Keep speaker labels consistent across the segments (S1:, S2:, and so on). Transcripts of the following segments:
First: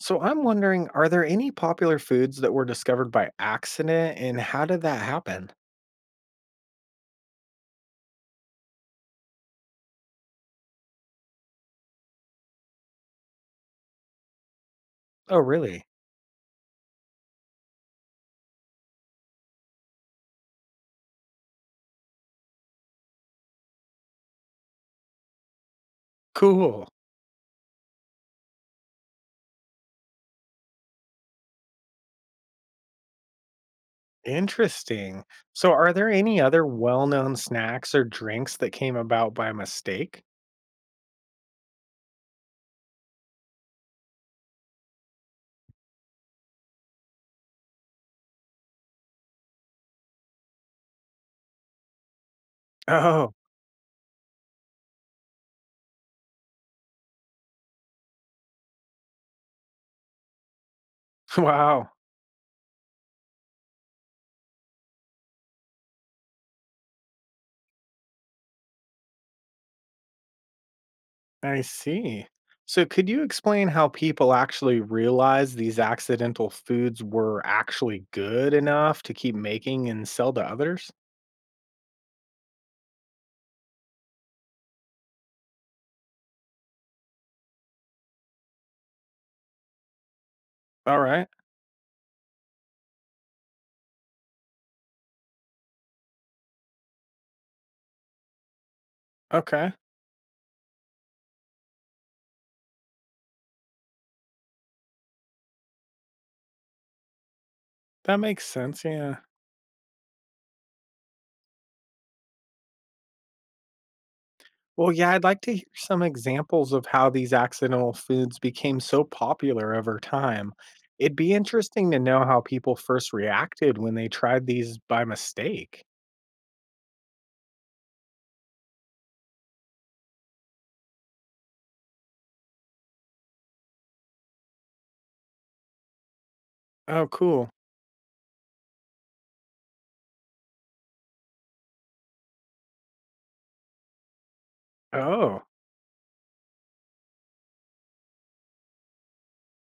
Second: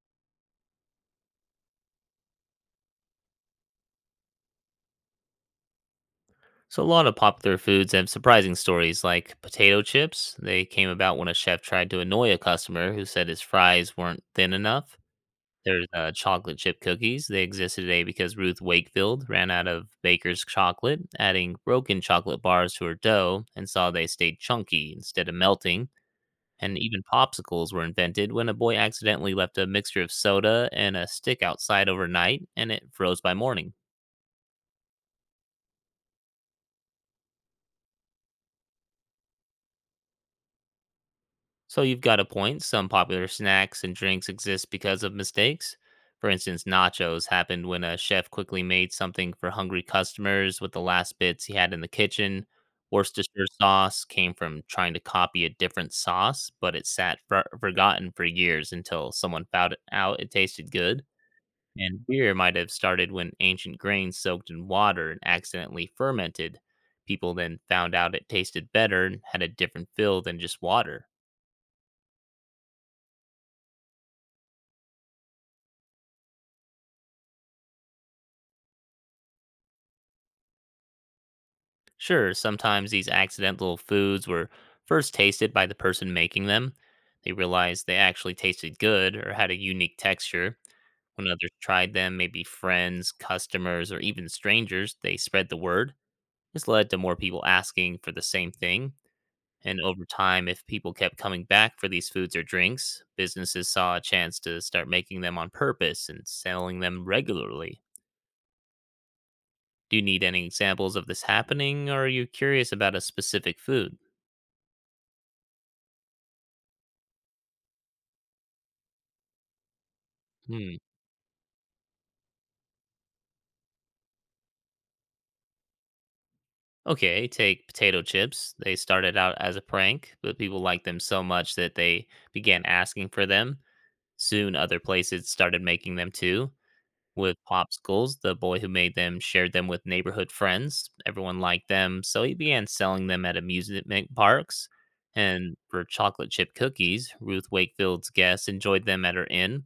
S1: So I'm wondering, are there any popular foods that were discovered by accident and how did that happen?
S2: So, a lot of popular foods have surprising stories, like potato chips. They came about when a chef tried to annoy a customer who said his fries weren't thin enough.
S1: Oh, really?
S2: There's chocolate chip cookies. They existed today because Ruth Wakefield ran out of baker's chocolate, adding broken chocolate bars to her dough and saw they stayed chunky instead of melting. And
S1: Cool.
S2: even popsicles were invented when a boy accidentally left a mixture of soda and a stick outside overnight and it froze by morning.
S1: Interesting. So are there any other well-known snacks or drinks that came about by mistake?
S2: So you've got a point. Some popular snacks and drinks exist because of mistakes. For instance, nachos happened when a chef quickly made something for hungry customers with the last bits he had in the kitchen.
S1: Oh,
S2: Worcestershire sauce came from trying to copy a different sauce, but it forgotten for years until someone found out it tasted good.
S1: wow.
S2: And beer might have started when ancient grains soaked in water and accidentally fermented. People then found out it tasted better and had a different feel than just water.
S1: I see. So could you explain how people actually realized these accidental foods were actually good enough to keep making and sell to others?
S2: Sure, sometimes these accidental foods were first tasted by the person making them. They realized they actually tasted good or had a unique texture.
S1: All
S2: When
S1: right.
S2: others tried them, maybe friends, customers, or even strangers, they spread the word. This led to more people asking for the same thing.
S1: Okay.
S2: And over time, if people kept coming back for these foods or drinks, businesses saw a chance to start making them on purpose and selling them regularly.
S1: That makes sense. Yeah.
S2: Do you need any examples of this happening, or are you curious about a specific food?
S1: Well, yeah, I'd like to hear some examples of how these accidental foods became so popular over time.
S2: Hmm.
S1: It'd be interesting to know how people first reacted when they tried these by mistake.
S2: Okay, take potato chips. They started out as a prank, but people liked them so much that they began asking for them. Soon, other places started making them too.
S1: Oh,
S2: With
S1: cool.
S2: popsicles, the boy who made them shared them with neighborhood friends. Everyone liked them, so he began selling them at amusement parks.
S1: Oh,
S2: And for chocolate chip cookies, Ruth Wakefield's guests enjoyed them at her inn.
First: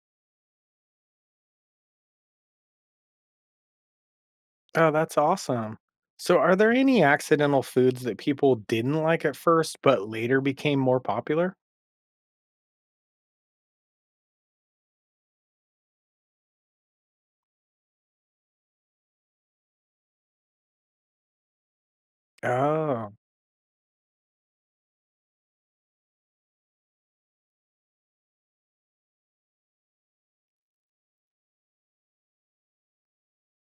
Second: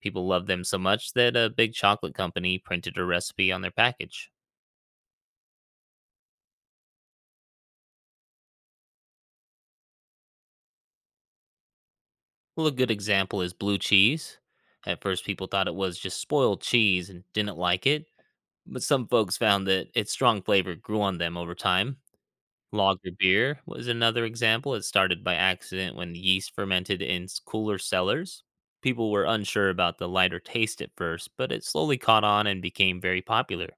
S2: People loved them so much that a big chocolate company printed a recipe on their package.
S1: oh, that's awesome. So, are there any accidental foods that people didn't like at first but later became more popular?
S2: Well, a good example is blue cheese. At first, people thought it was just spoiled cheese and didn't like it, but some folks found that its strong flavor grew on them over time. Lager
S1: Oh.
S2: beer was another example. It started by accident when yeast fermented in cooler cellars. People were unsure about the lighter taste at first, but it slowly caught on and became very popular.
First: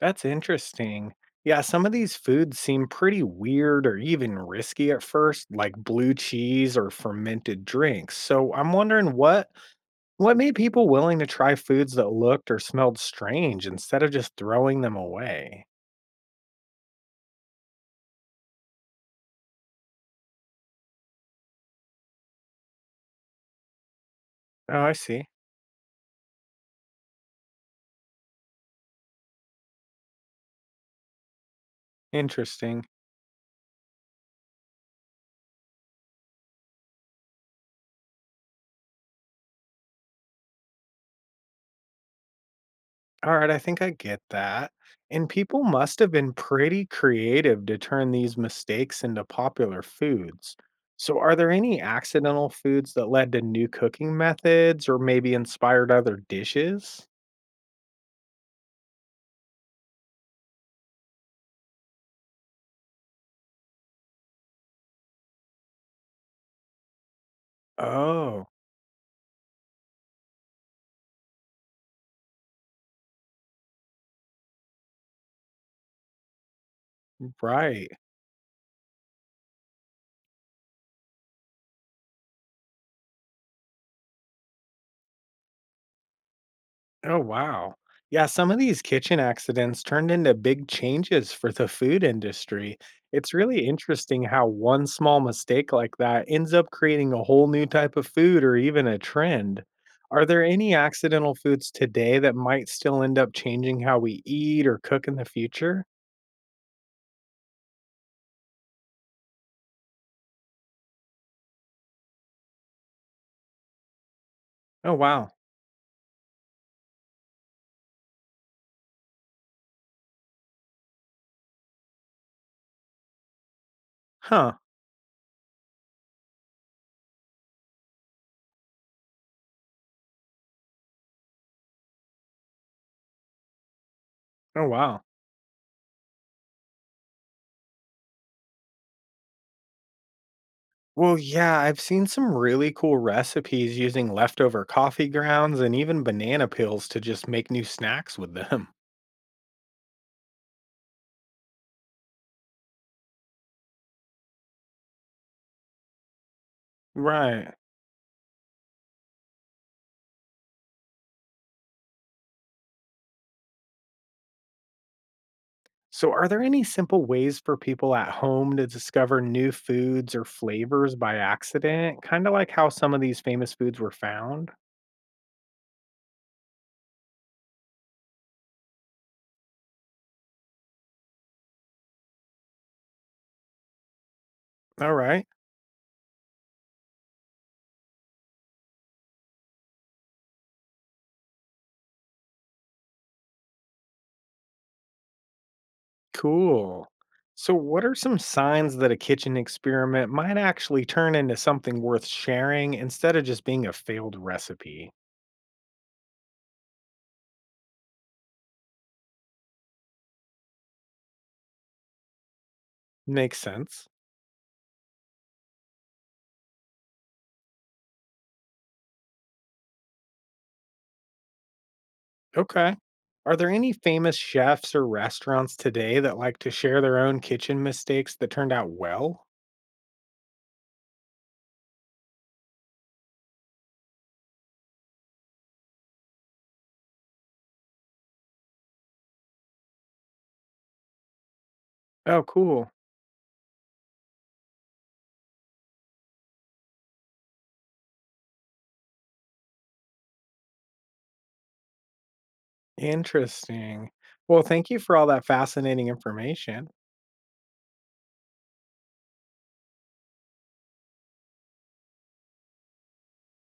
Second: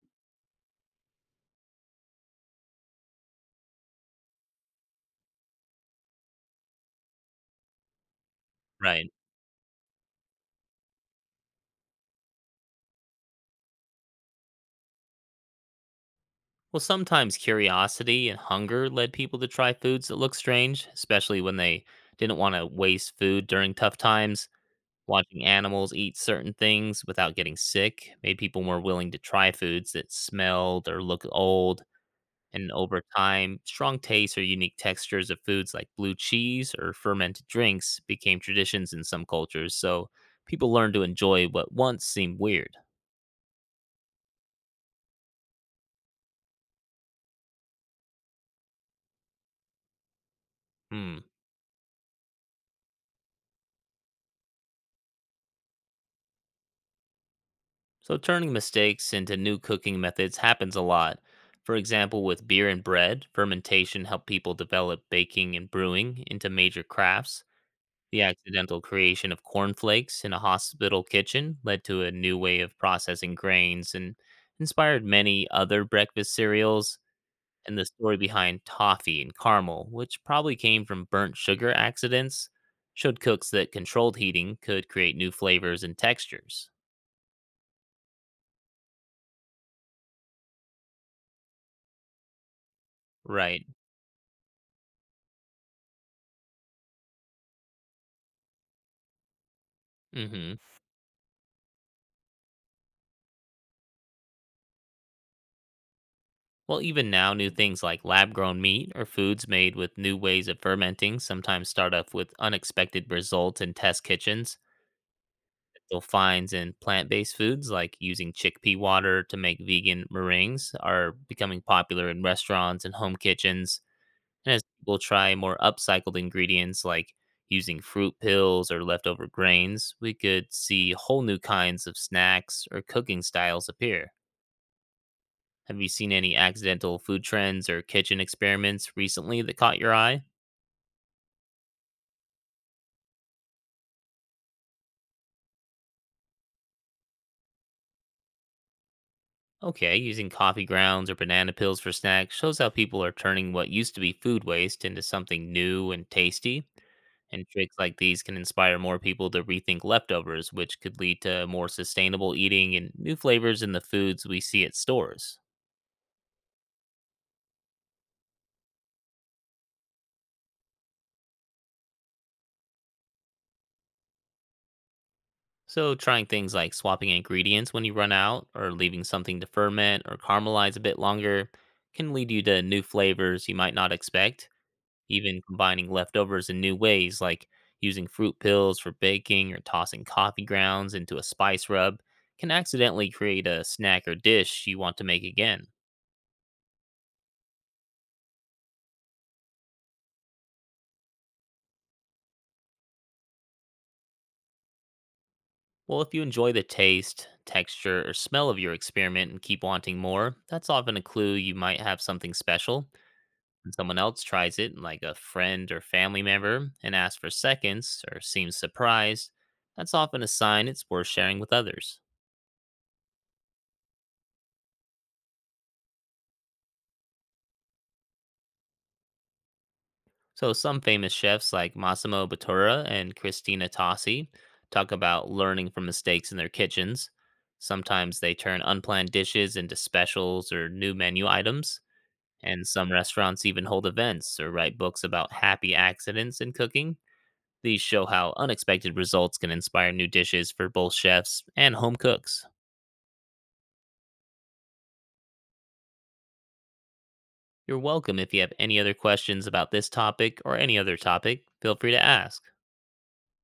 S1: That's interesting. Yeah, some of these foods seem pretty weird or even risky at first, like blue cheese or fermented drinks. So I'm
S2: Right.
S1: wondering what made people willing to try foods that looked or smelled strange instead of just throwing them away.
S2: Well, sometimes curiosity and hunger led people to try foods that looked strange, especially when they didn't want to waste food during tough times.
S1: Oh, I see.
S2: Watching animals eat certain things without getting sick made people more willing to try foods that smelled or looked old. And
S1: Interesting.
S2: over time, strong tastes or unique textures of foods like blue cheese or fermented drinks became traditions in some cultures. So people learned to enjoy what once seemed weird.
S1: Alright, I think I get that. And people must have been pretty creative to turn these mistakes into popular foods. So,
S2: Hmm.
S1: are there any accidental foods that led to new cooking methods or maybe inspired other dishes?
S2: So turning mistakes into new cooking methods happens a lot. For example, with beer and bread, fermentation helped people develop baking and brewing into major crafts. The
S1: Oh,
S2: accidental creation of cornflakes in a hospital kitchen led to a new way of processing grains and inspired many other breakfast cereals. And the
S1: right.
S2: story behind toffee and caramel, which probably came from burnt sugar accidents, showed cooks that controlled heating could create new flavors and textures.
S1: Oh, wow. Yeah, some of these kitchen accidents turned into big changes for the food industry. It's really
S2: Right.
S1: interesting how one small mistake like that ends up creating a whole new type of food or even a trend. Are there
S2: Hmm.
S1: any accidental foods today that might still end up changing how we eat or cook in the future?
S2: Well, even now, new things like lab grown meat or foods made with new ways of fermenting sometimes start off with unexpected results in test kitchens.
S1: Oh, wow.
S2: You'll find in plant-based foods like using chickpea water to make vegan meringues are becoming popular in restaurants and home kitchens. And
S1: Huh.
S2: as people try more upcycled ingredients like using fruit peels or leftover grains, we could see whole new kinds of snacks or cooking styles appear.
S1: Oh, wow.
S2: Have you seen any accidental food trends or kitchen experiments recently that caught your eye?
S1: Well, yeah, I've seen some really cool recipes using leftover coffee grounds and even banana peels to just make new snacks with them.
S2: Okay, using coffee grounds or banana peels for snacks shows how people are turning what used to be food waste into something new and tasty. And
S1: Right.
S2: tricks like these can inspire more people to rethink leftovers, which could lead to more sustainable eating and new flavors in the foods we see at stores.
S1: So, are there any simple ways for people at home to discover new foods or flavors by accident? Kind of like how some of these famous foods were found?
S2: So, trying things like swapping ingredients when you run out, or leaving something to ferment or caramelize a bit longer, can lead you to new flavors you might not expect.
S1: All right,
S2: Even combining leftovers in new ways, like using fruit peels for baking or tossing coffee grounds into a spice rub, can accidentally create a snack or dish you want to make again.
S1: cool. So, what are some signs that a kitchen experiment might actually turn into something worth sharing instead of just being a failed recipe?
S2: Well, if you enjoy the taste, texture, or smell of your experiment and keep wanting more, that's often a clue you might have something special.
S1: Makes
S2: When
S1: sense.
S2: someone else tries it, like a friend or family member, and asks for seconds or seems surprised, that's often a sign it's worth sharing with others.
S1: Okay. Are there any famous chefs or restaurants today that like to share their own kitchen mistakes that turned out well?
S2: So some famous chefs like Massimo Bottura and Christina Tossi talk about learning from mistakes in their kitchens. Sometimes they turn unplanned dishes into specials or new menu items,
S1: Oh,
S2: and
S1: cool.
S2: some restaurants even hold events or write books about happy accidents in cooking. These show how unexpected results can inspire new dishes for both chefs and home cooks.
S1: Interesting. Well, thank you for all that fascinating information.
S2: You're welcome. If you have any other questions about this topic or any other topic, feel free to ask.